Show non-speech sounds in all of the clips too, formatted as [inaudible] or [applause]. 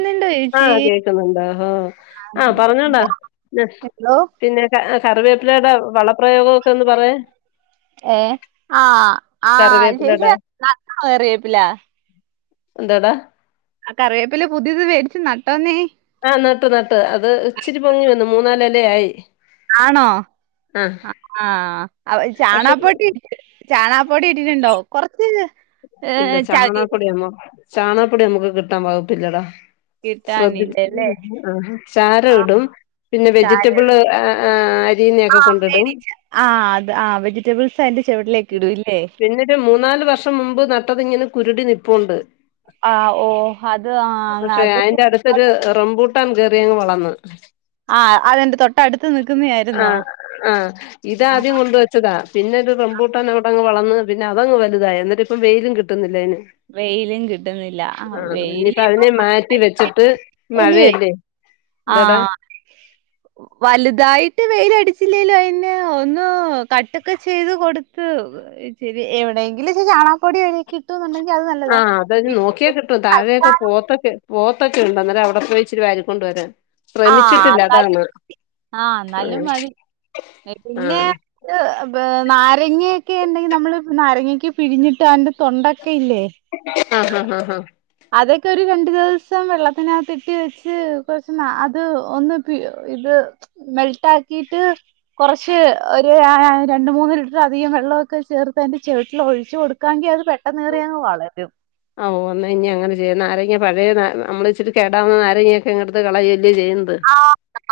ന്നുണ്ടോ ചേച്ചി ആഹ് കേക്കുന്നുണ്ട് ഹോ ആ പറഞ്ഞോടാ എന്തോ പിന്നെ കറിവേപ്പിലയുടെ വള പ്രയോഗം ഒക്കെ ഒന്ന് പറയ് ഏ ആ ആ കറിവേപ്പിലയുടെ ചേച്ചിയെ നട്ടോ കറിവേപ്പില എന്താടാ ആഹ് കറിവേപ്പില പുതിയത് മേടിച്ച് നട്ടോന്നേ ആഹ് നട്ട് നട്ട് അത് ഇച്ചിരി പൊങ്ങി വന്നു മൂന്നാല് എല ആയി ആണോ ആ അത് പക്ഷെ ഇപ്പൊ- ചാണകപ്പൊടി ചാണകപ്പൊടി ഇട്ടിട്ടുണ്ടോ കൊറച്ച് ഇല്ല ഏഹ് ചകി ചാണകപ്പൊടിയൊന്നും ചാണകപ്പൊടി നമ്മുക്ക് കിട്ടാൻ വകുപ്പില്ലടാ കിട്ടാനില്ലല്ലേ [unintelligible] ആ ചാരം ആഹ് ഇടും പിന്നെ ചാരം ഇടും. വെജിറ്റബിള് ആ അരീയുന്ന ഒക്കെ ആഹ് കൊണ്ടിടും മേടിച്ച ആഹ് അതാ ആ വെജറ്റബിൾസ് അതിന്റെ ചുവട്ടിലേക്ക് ഇടൂല്ലേ പിന്നൊരു മൂന്നാല് വർഷം മുമ്പ് നട്ടത് ഇങ്ങനെ കുരുടി നിപ്പുണ്ട് ആഹ് ഓ അത് ആ അ അത് ഒരു റംബൂട്ടൻ കയറി അങ്ങ് വളന്ന് ആ അതിന്റെ തൊട്ടടുത്ത് നിക്കുന്നയായിരുന്നോ ആഹ് ആഹ് ഇത് ആഹ് ആദ്യം കൊണ്ട് വ ച്ചതാ പിന്നെ ഒരു റമ്പൂട്ടാൻ അവിടങ്ങ് വളന്ന് പിന്നെ അതങ്ങ് വലുതായി എന്നിട്ട് ഇപ്പം വെയിലും കിട്ടുന്നില്ല അതിന് വെയിലും കിട്ടുന്നില്ല ആ ആഹ് ഇനിയിപ്പ വെയിലിപ്പം അതിനെ മാറ്റി വെച്ചിട്ട് മഴയല്ലേ എന്താടാ ആഹ് വലുതായിട്ട് വെയിൽ അടിച്ചില്ലേലും അതിന് ഒന്ന് കട്ടൊക്കെ ചെയ്ത് കൊടുത്ത് ശരി എവിടെങ്കിലും ഇച്ചിരി ചാണകപൊടി കിട്ടൂന്നുണ്ടെങ്കിൽ ആഹ് അതൊന്ന് നോക്കിയാ കിട്ടും താഴെയൊക്കെ തൽക്കാലം പോത്തൊക്കെ പോത്തൊക്കെയുണ്ട് അന്നേരം അവിടെ പോയി ഇച്ചിരെ വാരിക്കൊണ്ട് വരാം ആഹ് എന്നാലും ആഹ് എന്നാലും മതി പിന്നെ ആഹ് നാരങ്ങയൊക്കെ ഉണ്ടെങ്കിൽ നമ്മള് നാരങ്ങയൊക്കെ പിഴിഞ്ഞിട്ട് അതിന്റെ തൊണ്ടൊക്കെ ഇല്ലേ ആഹ് ആഹ് ആഹ് ആഹ് അതൊക്കെ ഒരു രണ്ട് ദിവസം വെള്ളത്തിനകത്ത് ഇട്ട് വെച്ച് കൊറച്ച് അത് ഒന്ന് ഇത് മെൽട്ടാക്കിയിട്ട് കുറച്ച് ഒരു രണ്ട് മൂന്ന് ലിറ്റർ അധികം വെള്ളമൊക്കെ ചേർത്ത് അതിന്റെ ചോട്ടിൽ ഒഴിച്ച് കൊടുക്കാങ്കിൽ അത് പെ പെട്ടനേറിയങ് വളരും ഓ അാ ഇനി അങ്ങനെ ചെയ്യ നാരങ്ങ പഴയ നമ്മള ഇച്ചിട്ട് കേടാവുന്ന നാരങ്ങൊക്കെ ഇങ്ങടു കള ചോല്യ ചെയ്യുന്നത് ആ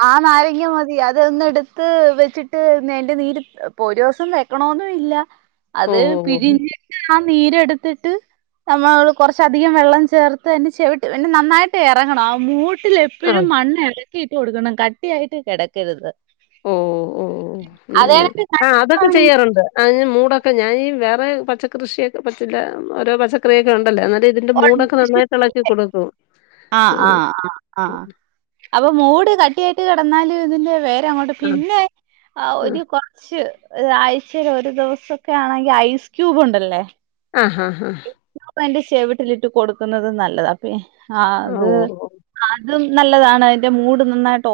ആ നാരങ്ങ മതി അതൊന്ന എടുത്ത് വെച്ചിട്ട് എന്റെ നീര് പോ ഒരു ദിവസം വ ക്കണന്നല്ല അത് ഓഹ് ഓഹ് ഓഹ് പിരിഞ്ഞിട്ട് ആ നീരെടുത്തിട്ട് നമ്മൾ കുറച്ച അധികം വെള്ളം ചേർത്ത് എന്നന്നെ ചെവിട്ട എന്നെ നന്നായിട്ട് ഇറങ്ങണം ആ മൂട്ടില ആഹ് എപ്പോഴും മണ്ണ് ഇടക്കിയിട്ട് കൊടുക്കണം കട്ടിയ ആയിട്ട് കിടക്കരുത് ഓ ഓ ഓ നെ അതായത് ആഹ് അതൊക്കെ കട്ടിയാണെങ്കിൽ ചെയ്യാറുണ്ട് അതിന് മൂടൊക്കെ ഞാനീഈ വേറെ പച്ചക്കൃഷിയൊക്കെ പച്ചഓ പച്ചക്കറിയൊക്കെ ഉണ്ടല്ലേ എന്ന ഇതിന്റെ മൂടൊക്കെ നന്നായിട്ട് ഇളക്കി കൊടുക്കും ഉം. ആഹ്ആഹ് ആഹ് ആഹ് അപ്പൊ മൂട് കട്ടിയായിട്ട് കിടന്നാലും ഇതിന്റെ വേ ങ്ങട്ട് ആ പിന്നെ ആ ഒരു കു ച്ച് ഒരാഴ്ചൽ ഒരു ദിവസൊക്കെ ആണെങ്കിൽ ഐസ് ക്യൂബ് ഉണ്ടല്ലേ ആഹ് ഹാ ആഹ് പ്പ എന്റെ ചെവിട്ടിലിട്ട് കൊടുക്കുന്നത് നല്ലത അപ്പ ആ അത് ഓ ഓ അതും നല്ലതാണ് അതിന്റെ മൂഡ് നന്നായിട്ട്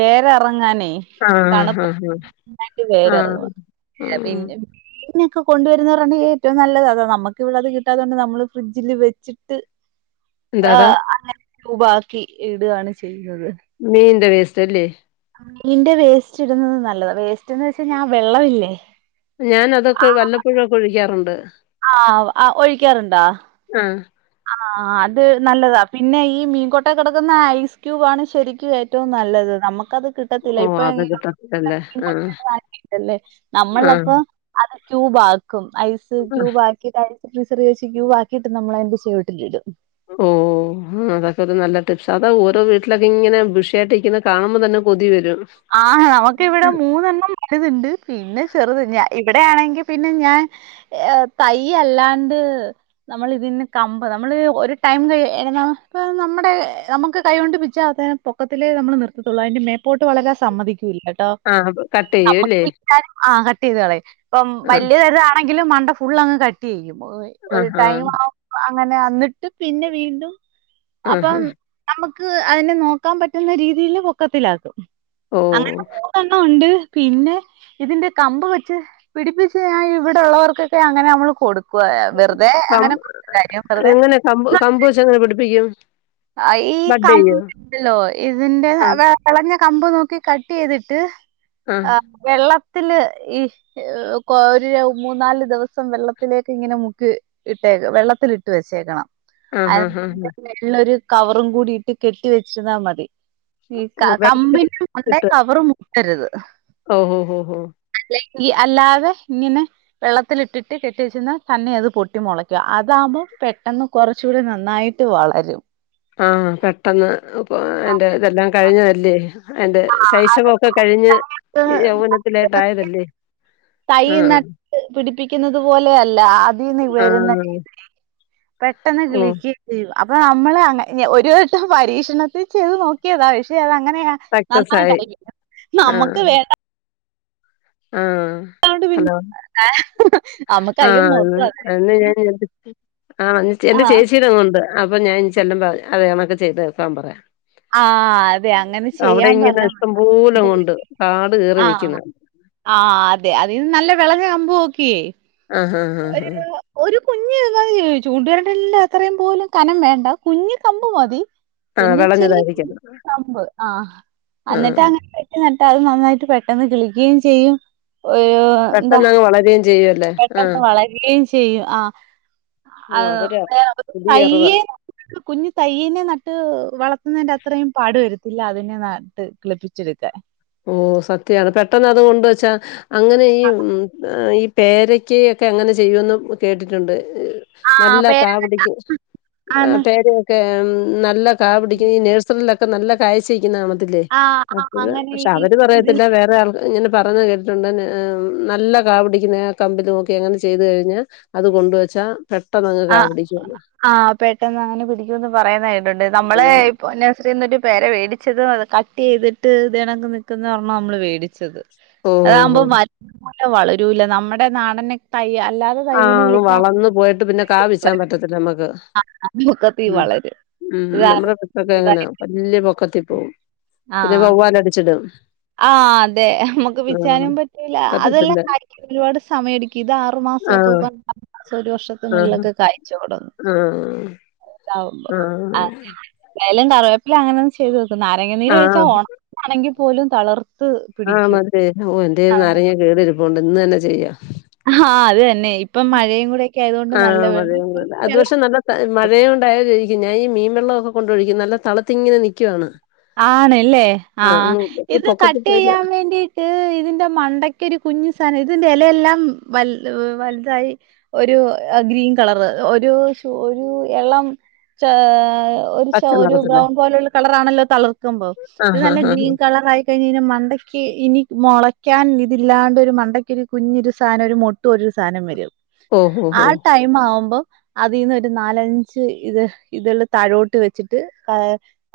വേറെ ഇറങ്ങാനേ ആ ആ തണുപ്പ് ആ ആ ഇല്ലെങ്കിൽവേര്റങ്ങു ഉം പിന്നെ ഇന്നെയൊക്കെ കൊണ്ടുവരുന്നവരാണ് ഏറ്റവും നല്ലത് നമ്മുക്ക് ഇവിളത് കിട്ടാത്തതുകണ്ട് നമ്മ ഫ്രിഡ്ജിൽ വെച്ചിട്ട് ആ എന്താടാ അങ്ങനെ ഐസ് ക്യൂബ ആക്കി ഇടുകയാണ് ചെയ്യുന്നത് മീൻ്റേ വേസ്റ്റ് അല്ലേ മീന്റെ വേസ്റ്റ് ഇടുന്നത് നല്ലതാണ് വേസ്റ്റ് എന്ന് വെച്ചാ ഞാൻ വെള്ളമില്ലേ ഞാൻ അതൊക്കെ ആഹ് വല്ലപ്പഴൊക്കെ ഒഴിക്കാറുണ്ട് ആഹ് ആഹ് ഒഴിക്കാറുണ്ടാ ആഹ് ആഹ് അത് നല്ലതാ പിന്നെ ഈ മീൻകോട്ട കിടക്കുന്ന ഐസ് ക്യൂബ് ആണ് ശരിക്കും ഏറ്റവും നല്ലത് നമുക്കത്ട്ട ത്തില്ല ഓ അത് കിട്ടത്തില്ലല്ലേ ആ ഇപ്പല്ലേ ആ നമ്മളപ്പൊ അത് ക്യൂബ ആക്കും ഐസ് ക്യൂബ ആക്കിയിട്ട സ് ബീസറി വെച്ച് ക്യൂബ ആക്കിയിട്ട് നമ്മളെന് ചെവിട്ടിലിടും ഉം ഉം ഇതൊക്കെ ഒരു നല്ല ടിപ്സ് അത ഓരോ വീട്ടിലൊക്കെ ഇങ്ങനെ വൃഷിയായിട്ട് ഇരിക്ക് ണകാണുമ്പോ തന്നെ കൊതി വരും ആ ഹ് അവക്ക് ഇവിടെ മൂന്നെണ്ണം ഇത്ണ്ട് പിന്നെ ചെറുത് ഞ ഇവിടെ ആണങ്കിപിന്നെ ഞാൻ ഏ യ് തയ്യ് എല്ലാണ്ട് നമ്മൾ ഇതിന്ന് കമ്പ് നമ്മള് ഒരു ടൈം ക നമ്മടെ നമക്ക് കൈകൊണ്ട് പിച്ചാതെ പൊക്കത്തിലേ നമ്മള് നിർത്തും തൊള്ള അതിന്റെ മേപ്പോട്ട് ട്ട് വളരെ സമ്മതിക്കൂല്ല ഇട്ടോ ആ കട്ട് ചെയ്യും അല്ലേ? നമ്മക്ക് ആ കട്ടെയ്ത്കളയും ഇപ്പം ആ വലിയതരുതാണെങ്കിലും മണ്ട ഫുള്ളഅങ്ങ് കട്ട്യ്യും ഒരു ആഹാ, ടൈം ആ അങ്ങനെ ന്നിട്ട് പിന്നെ വീണ്ടും അപ്പം ആഹാ. നമക്ക് അയിനെ നോക്കാൻ പറ്റുന്ന രീതിയിൽന്ന് പൊക്കത്തിലായ് ത്തും ഓഹ് എത്ര എണ്ണം ഉണ്ട് പിന്നെ ഇതിന്റെ കമ്പ് വെച്ച് പിടിപ്പിച്ച് ഞാൻ ഇവിടെഉ ള്ളവർക്കൊക്കെ അങ്ങനെ നമ്മള് കൊടുക്കുവ വെറുതെ കം അങ്ങനെ കാര്യം വെറുതെ എങ്ങനെ കമ്പ് കമ്പൂ ചങ്ങനെ പിടിപ്പിക്കും അയീ ബഡ് കം ചെയ്യോ? ഹെലോ, ഇതിന്റെ ആ, വളഞ്ഞ കമ്പ് നോക്കി കട്ടയ്തിട്ട്, ആ. അ വെള്ളത്തില് ഇ ഒരു മൂന്നാല് ദിവസം വെള്ളത്തിലേക്ക് ഇങ്ങനെ മുക്കി ഇട്ടേക്ക് വെള്ളത്തിലിട്ട് വെച്ചേക്കണം. ആഹാഹാഹാ. അതിന്റെ മേളിൽ ഒരു കവറും കൂടിയിട്ട് കെട്ടി വെച്ചിരുന്നാ മതി. ഓഹ് കമ്പിന് [unintelligible] വെള്ളത്തിലിട്ടിട്ട്. കവർ മുറുക്കരുത്. ഓഹോഹോഹോ. അല്ലെങ്കി അല്ലാതെ ഇങ്ങനെ. വെള്ളത്തിലിട്ടിട്ട് കെട്ടി വെച്ചിന്നാ, തന്നെ അത് പൊട്ടി മൊളക്കു അതാവുമ്പോ പെട്ടെന്ന് കൊറച്ചൂടെ നന്നായിട്ട് വളരും. ആ പെട്ടെന്ന് അപ്പൊ എന്റെതെല്ലാം കഴിഞ്ഞതല്ലേ. എന്റെ ശൈശവം ഒക്കെ കഴിഞ്ഞ്, യൗവനത്തിലേട്ടയതല്ലേ. തൈയ്യ് നട്ട് പിടിപ്പിക്കുന്നത് പോലെ അല്ല അതിന്ന് ആ. വരുന്നെ പെട്ടെന്ന് ഓഹ് കിളിക് ചെയ്യും. അപ്പൊ നമ്മള് അ ഒരു വട്ടം പരീക്ഷണത്തിൽ ചെയ്ത് നോക്കിയതാ പക്ഷെ അത് അങ്ങനെയാ. സക്സസ് ആയി. നന്നായിട്ടായിരിക്കും. നമ്മുക്ക് വേണ്ട ആഹ്. ഹലോ, നമുക്ക് അയ്യോ ആഹ് മൊത്തം അതാ അന്ന് ഞാൻ ആ എന്റെ ആ ചേച്ചീ ടെ മോൻണ്ട് അപ്പൊ ഞാൻ ഇനി ചെല്ലുമ്പോ അതെ കണക്ക് ചെയ്ത് തീർക്കാൻ പറയാ. ആ അതെ അങ്ങനെ അവിടെ ചെയ്യാൻ ഇങ്ങനെ പറഞ്ഞ ഇഷ്ടം പോലെ ഉണ്ട് കാട് കേറി നിക്കെന്ന്. ആ അതെ അതിന്ന് നല്ല വിളഞ്ഞ കമ്പ് നോക്കിയേ ആഹാ. ഒരു കുഞ്ഞ് ചൂണ്ടുവരലിന്റെ അത്രയും പോലും കനം വേണ്ട കുഞ്ഞ് കമ്പ് മതി ആ പിന്നെ ഇച്ചിരി വെളഞ്ഞതായിരിക്കും. കമ്പ്, ആഹ് ആ. അന്നിട്ട് അങ്ങ എന്നിട്ട് നട്ടാൽ അത് നന്നായിട്ട് പെട്ടെന്ന് കിളിക്കുകയും ചെയ്യും. ഒരു പെട്ടെന്നങ് വളരുകയും ചെയ്യുവല്ലേ. ആ. പെട്ടന്ന് വളരുകയും ചെയ്യും. ആ ഓ അഹ് അതൊരു പുതിയ അറിവാ. പയ്യെ. കുഞ്ഞ് തയ്യന്നെ നട്ട് വളർത്തുന്നതിന്റെ അത്രയും പാട് വരത്തില്ല. അതിനെ നട്ട് കിളിപ്പിച്ചെടുക്കാൻ. ഓ സത്യാണ്. പെട്ടെന്ന് അത് കൊണ്ടവെച്ചാ അങ്ങനെ ഈ ഈ പേരക്ക ഒക്കെ അങ്ങനെ ചെയ്യുന്ന് കേട്ടിട്ടുണ്ട്. ആഹ് നല്ല പേര കാ പിടികും. ആണ് പേരെയോക്കെ നല്ല കാ പിടികും. നേഴ്സറിയിലൊക്കെ നല്ല കായ്ച്ച് ഇരിക്കുനെ കാണത്തില്ലേ. ആഹ് ആഹ് അപ്പഴ് അങ്ങനെ പക്ഷെ ഈ അവര് ഇതിൽ പറയത്തില്ല. വേറെ ആൾ ഇങ്ങനെ പറയുന്നെ കേട്ടിട്ടുണ്ട്. നല്ല കാവടിക്ക് കമ്പി തൂക്കി അങ്ങനെ ചെയ്തു കഴിഞ്ഞാൽ അത് കൊണ്ടു വെച്ചാ. പെട്ടെന്ന് ആഹ ആഹ പെട്ടെന്ന് അങ്ങനെ പിടിക്കുന്ന് പറയുന്ന കേട്ടിട്ടുണ്ട് നമ്മള് ആഹ് ഇ നായ്സറിന്ന് ഒരു പേര വേടിച്ചത്, അത് കട്ട് ചെയ്തിട്ട് ഇതെ കണക് നിക്കുന്ന പറഞ്ഞാ നമ്മള് മേടിച്ചത്. അതകുമ്പോ ഓഹോ മരം പോലെ വളരൂല്ല. നമ്മുടെ നാടൻ തൈ അല്ലാതെ. ആഹ തൈവിന് അങ്ങ് കിളിക്കാൻ വളർന്നു പോയിട്ട്. പിന്നെ കാപിച്ചാൻ പറ്റത്തില്ല നമ്മക്ക്. പൊക്കത്തി ഉ വളരും ഉ. നമ്മുടെ ഇവടോക്കെ ഇതാ അങ്ങനാ. വലിയ പൊക്കത്തിൽ പോവും. പിന്നെ വവ്വാല അടിച്ചിടും. ആഹ അതെ നമുക്ക് പിച്ചാനും പറ്റൂല. അതെല്ലാം പറ്റത്തില്ല കഴിക്കാൻ ഒരുപാട് സമയ എടുക്കും ഇത് ആ ആറു മാസ ഓക്കേ ആഹ് [unintelligible] മാസം ഒരു ആഹ് വർഷത്തിനിലൊക്കെ കാഴ്ചോളും. [unintelligible] ആഹ് ആഹ് അങ്ങനെ എന്തായാലും [unintelligible] അല്ല അങ്ങനെ ഒന്ന് ചെയ്തോക്ക്. നാരങ്ങ നീര് ആഹ് ഒഴിച്ചാൽ ഒണക്കാണെങ്കിപോലും ആ മതേ ഓ എൻ്റേൽ നാരങ്ങ കേടരിപ്പുണ്ട് ഇന്ന് തന്നെ ചെയ്യാ. ഹാ അത് തന്നെ ഇപ്പം മഴയും കൂടെ ഒക്കെ ആയതോണ്ട് നല്ല [unintelligible] മഴയുണ്ടായാലായിരിക്കും ഞാൻ ഈ മീൻവെള്ളം ഒക്കെ കൊണ്ടൊഴിക്കും. നല്ല തളത്തിങ്ങനെ നിക്കുവാണ്. ആണല്ലേ ആ അങ്ങ് ഈ ഇത് പൊക്കത്തി പോയില്ല കട്ടയ്യാൻ വേണ്ടി [unintelligible] ഇതിന്റെ മണ്ടയ്ക്കൊരു കുഞ്ഞു സാനം ഇതിന്റെ എലയെല്ലാം വൽ വൽതായി. ഒരു ഗ്രീൻ കളർ ഒരു ഷു ഒരു എളം ചാ ഒരു ചൊ പച്ച ഒരു നിറത്തില്. ബ്രൗൺ പോലുള്ള കളറാണല്ലോ തളർക്കുമ്പം ആ ഇത് ഹാ നല്ല ഹാ ഹാ. ഗ്രീൻ ക കളറായി കഴിഞ്ഞഴ്ഞ്ഞ മണ്ടക്കി ഇനി മൊളയ്ക്കാൻ ഇതില്ലാണ്ടരു മണ്ടക്കി ഒരു കുഞ്ഞൊരു സാനം ഒരു മു തൊരു സാനം വരും ഓ! ഹോ! ആ ഹോ! ടൈം ആവുമ്പം അതീന്ന് ഒരു നാലഞ്ച് ഇത് ഇതൾ തഴോട്ട് വെച്ചിട്ട് ഹേ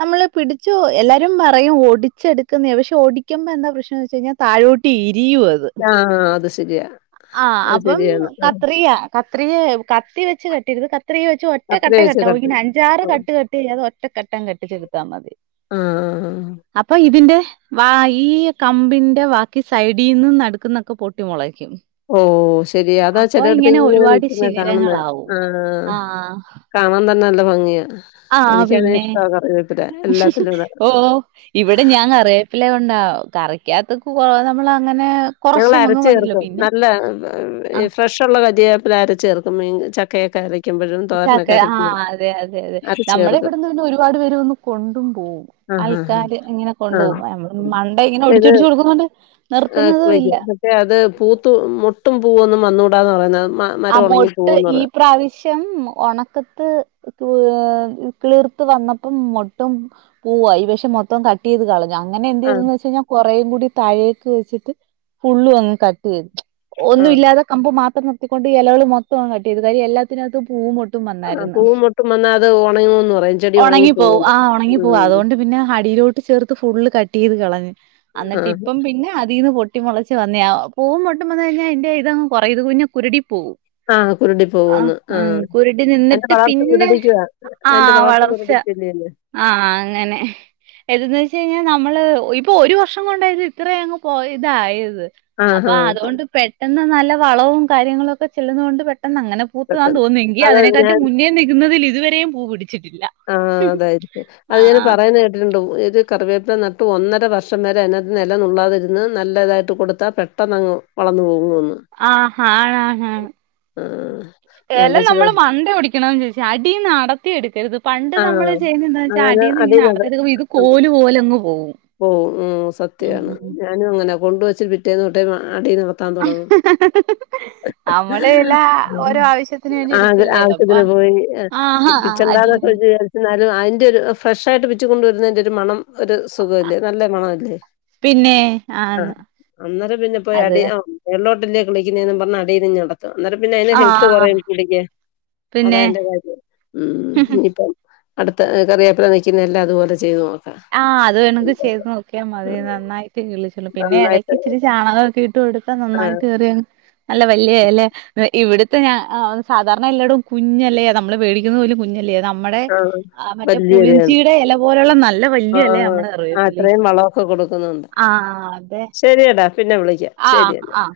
നമ്മള് പിടിച്ചു എല്ലാരും പറയും ഒടിച്ചെട്ക്കുന്നേ പക്ഷെ ഒടിക്കുമ്പം എന്താ പ്രശ്നംന്ന് വെച്ച് കഴിഞ്ഞ താഴോട്ട് ഇരിയും അ പ്പ് ആ അത് ശരിയാ. ആ അത് അപ്പം ശരിയാണ്. ആ കത്രിയ കത്രിയെ കത്തി വെച്ച് കട്ടയ്യരുത് ക കത്രിക വെച്ച് ഒറ്റ കത്രിക കട്ടേ വെച്ച് കട്ടാവു കട്ട് ഇങ്ങനെ ചെയ്യണം. അഞ്ചാറ് ആ. കട്ട് കട്ട് ചെയ്യാതെ ഒറ്റ കട്ട ഇങ്ങട്ട് ചെയ്ത്. മതി ആ ആ. അപ്പ ഇതിന്റെ വാ ഈ കമ്പിന്റെ ബാക്കി സൈഡീന്ന് നട്ക്ക്ന്നൊക്കെ പൊട്ടി മൊളക്കും. ഓ ശരിയ അതാ ചെലയിടത്ത് ഇങ്ങനെ ഒരുപാട് നിൽക്കുന്ന കാണുന്നേ ശിഖരങ്ങളാവും ആ ആഹ് കാണാൻ തന്നെ നല്ല ഭംഗിയ ആ പിന്നെ എല്ലാത്തിലും ഇടുന്നെ. ഓ ഇവിടെ ഞാങ്ങ അറിയ പിള്ളെ ഉണ്ട കറിക്കഹത്ത് കു കൊറേ നമ്മൾ അങ്ങനെ കൊറച്ച് ഞങ്ങള് നമുക്ക് അരച്ച് മതിയല്ലോ ചേർക്കും പിന്നെ നല്ല ആ ഫ്രഷ്ള്ള കറിവേപ്പില അരച്ചേർക്കും മീൻ ച ചക്കേ ആ അതെ അതെ അതെ അരച്ച് നമ്മള് ചേർക്കും. ഇവിടുന്ന് പിന്നെ ഒരുപാട് പേര് വെന്ന് കൊണ്ടും പോവും. ആഹ് ആഹ് ആഹ്. അയൽക്കാര് ഇങ്ങനെ കൊണ്ട് ആഹ്. പോകും. ഞമ്മള് മണ്ടേ ഇങ്ങനെ ഇത് ഒടിച്ചൊടിച്ച് കൊടുക്കുന്നോണ്ട് നിർത്തുന്നതും ഇല്ല. മേ അത് പൂത്തു മുട്ടും പൂവൊന്നും വന്നൂടാന്ന് പറയുന്നേ മ ആ മരം ഉണങ്ങി മുട്ട് പോവൂന്ന് ഈ പറയും. പ്രാവ ശ്യം ഒണക്കത്ത് [unintelligible] കിളിർത്ത് വന്നപ്പം മുട്ടും പൂ അയ് വെഷം മൊത്തം കട്ടയ്ത് കള അങ്ങനെ ആഹ് എന്തയ്തുന്ന് വച്ച് കഴിഞ്ഞാ കൊറേയും കൂടി താഴേക്ക് വെച്ചിട്ട് ഫുള്ള് ഒന്ന് കട്ടയ്ത്. ഒന്നും ആഹ്. ഇല്ലാത്ത കമ്പ് മാത്രം നിർത്തിക്കൊണ്ട് എലകള് മൊത്തങ്ങ് കട്ടയ്ത് കാര്യ എല്ലാത്തിനകത്തും പൂ മു ത്തും ആഹ് വന്നായിരുന്ന് പൂവും മൊട്ടും വന്നാ അത് ഉണങ്ങൂന്ന് പറയും. ചെടി ഉണങ്ങി ഒണങ്ങിപ്പോവും പോവൂന്ന്. ആ ഒണങ്ങിപ്പോവും ഉം അതുകൊണ്ട് പിന്നെ ഹടിയിലോ ചേർത്ത് ഫുള്ള് കട്ടയ്ത് കളഞ്ഞ് അന്നട്ട് ആഹ് ഇപ്പം പിന്നെ അതീന്ന് പൊട്ടി മൊളച്ച് വന്നയാ പൂവും മുട്ട് വന്ന് കഴിഞ്ഞ ഇന്റെ ഇതങ്ങ് [unintelligible] കുരുടി പോവും. ആ കുരുടി പോകുന്ന് ആ കുരുടി അയ്ന്റെ നിന്നിട്ട് വളർച്ച പിന്നെ മുരടിക്കുവാ അയ്ന്റെ വളർച്ച മുരടി പിന്നെയെല്ലേ ആ ആ അങ്ങനെ ഏതന്ന് വെച്ച് കഴിഞ്ഞ നമ്മള് ഇപ്പൊ ഒരു വർഷം കൊണ്ടയത് ഇത്രേ അങ്ങ് പോയതായത്. അപ്പ ആഹ് ആഹ് അതുകൊണ്ട് പെട്ടെന്ന് നല്ല വളവും കാര്യങ്ങളും ഒക്കെ ചെല്ലുന്നോണ്ട് പെ ട്ടെന്ന് അങ്ങനെ പൂത്ത് താൻ പെട്ടെന്ന്. തോന്നുങ്കി അത് ഞാൻ അതിനെക്കാട്ടി മുന്നേ നിക്കുന്നതിൽ ഇതുവരെയും പൂ പിടിച്ചിട്ടില്ല. ആ അതായിരിക്കും അത് ഞാൻ ആഹ് പറയാൻ കേട്ടിട്ട്ണ്ടാവും ഇത് കറിവേപ്പില നട്ട് ഒന്നര വർഷം വരെ അതിനകത്ത്ന്ന് എല നുള്ളാതിരുന്ന് നല്ലതായിട്ട് കൊടുത്താ പെട്ടെന്ന് അങ്ങ് വളർന്ന് പോകുന്നു എന്ന് ആ [unintelligible] ആഹ് ഞാൻ എല നമ്മള് വിചാരിച്ചത് മണ്ട ഒടി ക്കണം ചോയ്ച്ച് അടീന്ന് അടത്തി എട്ക്കരുത് പണ്ട് ആഹ് നമ്മള് ചെയ്യുന്നേ എന്താച്ചാ അങ്ങനെ അടീന്ന് ഇങ്ങനെ അടീന്നത് [unintelligible] ഇത് ഉണ്ട് കോല് പോലങ്ങ് പോവും. പോവും ഉം സത്യാണ് ഉം ഞാനും അങ്ങനെ കൊണ്ടുവെച്ച് പിറ്റേന്ന് തൊട്ടേ അടീന്ന് ത്താ തുടങ്ങും നമ്മള് ഇല ഓരോ ആവശ്യത്തിന് വേണ്ടി ആക എടുക്കല്ലേ ആഹ് അപ്പൊ ഇതിന് പോയി ആഹാ പിച്ചണ്ടാന്ന് അടീന്ന് [unintelligible] എന്നാലും അയിന്റെ ഒരു ഫ്രഷായിട്ട് പിച്ചി കൊണ്ടുവരുന്നതിന്റെ ഒരു മണം ഒരു സുഖല്ലേ നല്ല മണല്ലേ പിന്നെ ആന്ന് ആഹ് അന്നേരം പിന്നെ പോയി അത് അടി ആഹ് വെള്ളോട്ടല്ലേ കളിക്കുന്നതന്ന് പറഞ്ഞ അടയി ഞ്ഞട അന്നേരം പിന്നെ അയി ഹെൽത്ത് ആഹ് ആഹ് കുറയും കുടിക്ക പിന്നെ അതഅയിന്റെ കാര്യം ഉം ഇനിപ്പം അടുത്ത കറിയേപ്പില നതായ് ച്ചിതെല്ലാം അതുപോലെ ചെയ്ത് നോക്കാം ആഹ് അത് വേണെങ്ക ചെയ്ത് നോക്കിയാ മതി നന്നായിട്ട് വിളിച്ച പിന്നെ എടയ്ക്ക് നന്നായിട്ട് ഇച്ചിരി ചാണകമൊക്കെ ഇട്ട് കൊടുത്ത ആ നന്നായിട്ട് കയറിയ നല്ല വലിയ ഇല ഇവിടത്തെ ഞാ സാധാരണ എല്ലാടും കുഞ്ഞല്ലേ നമ്മള് വേടിക്കുന്നുന്നത് പോലും കുഞ്ഞല്ലേ നമ്മടെ ആ മറ്റേ പുളിഞ്ചിയുടെ എല പോലുള്ള നല്ല വല്യ എലയാ ആഹ് നമ്മടെ അത്രയും കറിവേപ്പിലയ്ക്ക് വളമൊക്കെ കൊടുക്കുന്നുണ്ട്. ആഹ് അതെ ശരിയടാ പിന്നെ വിളിക്കാം ആഹ് ശരി. ആഹ്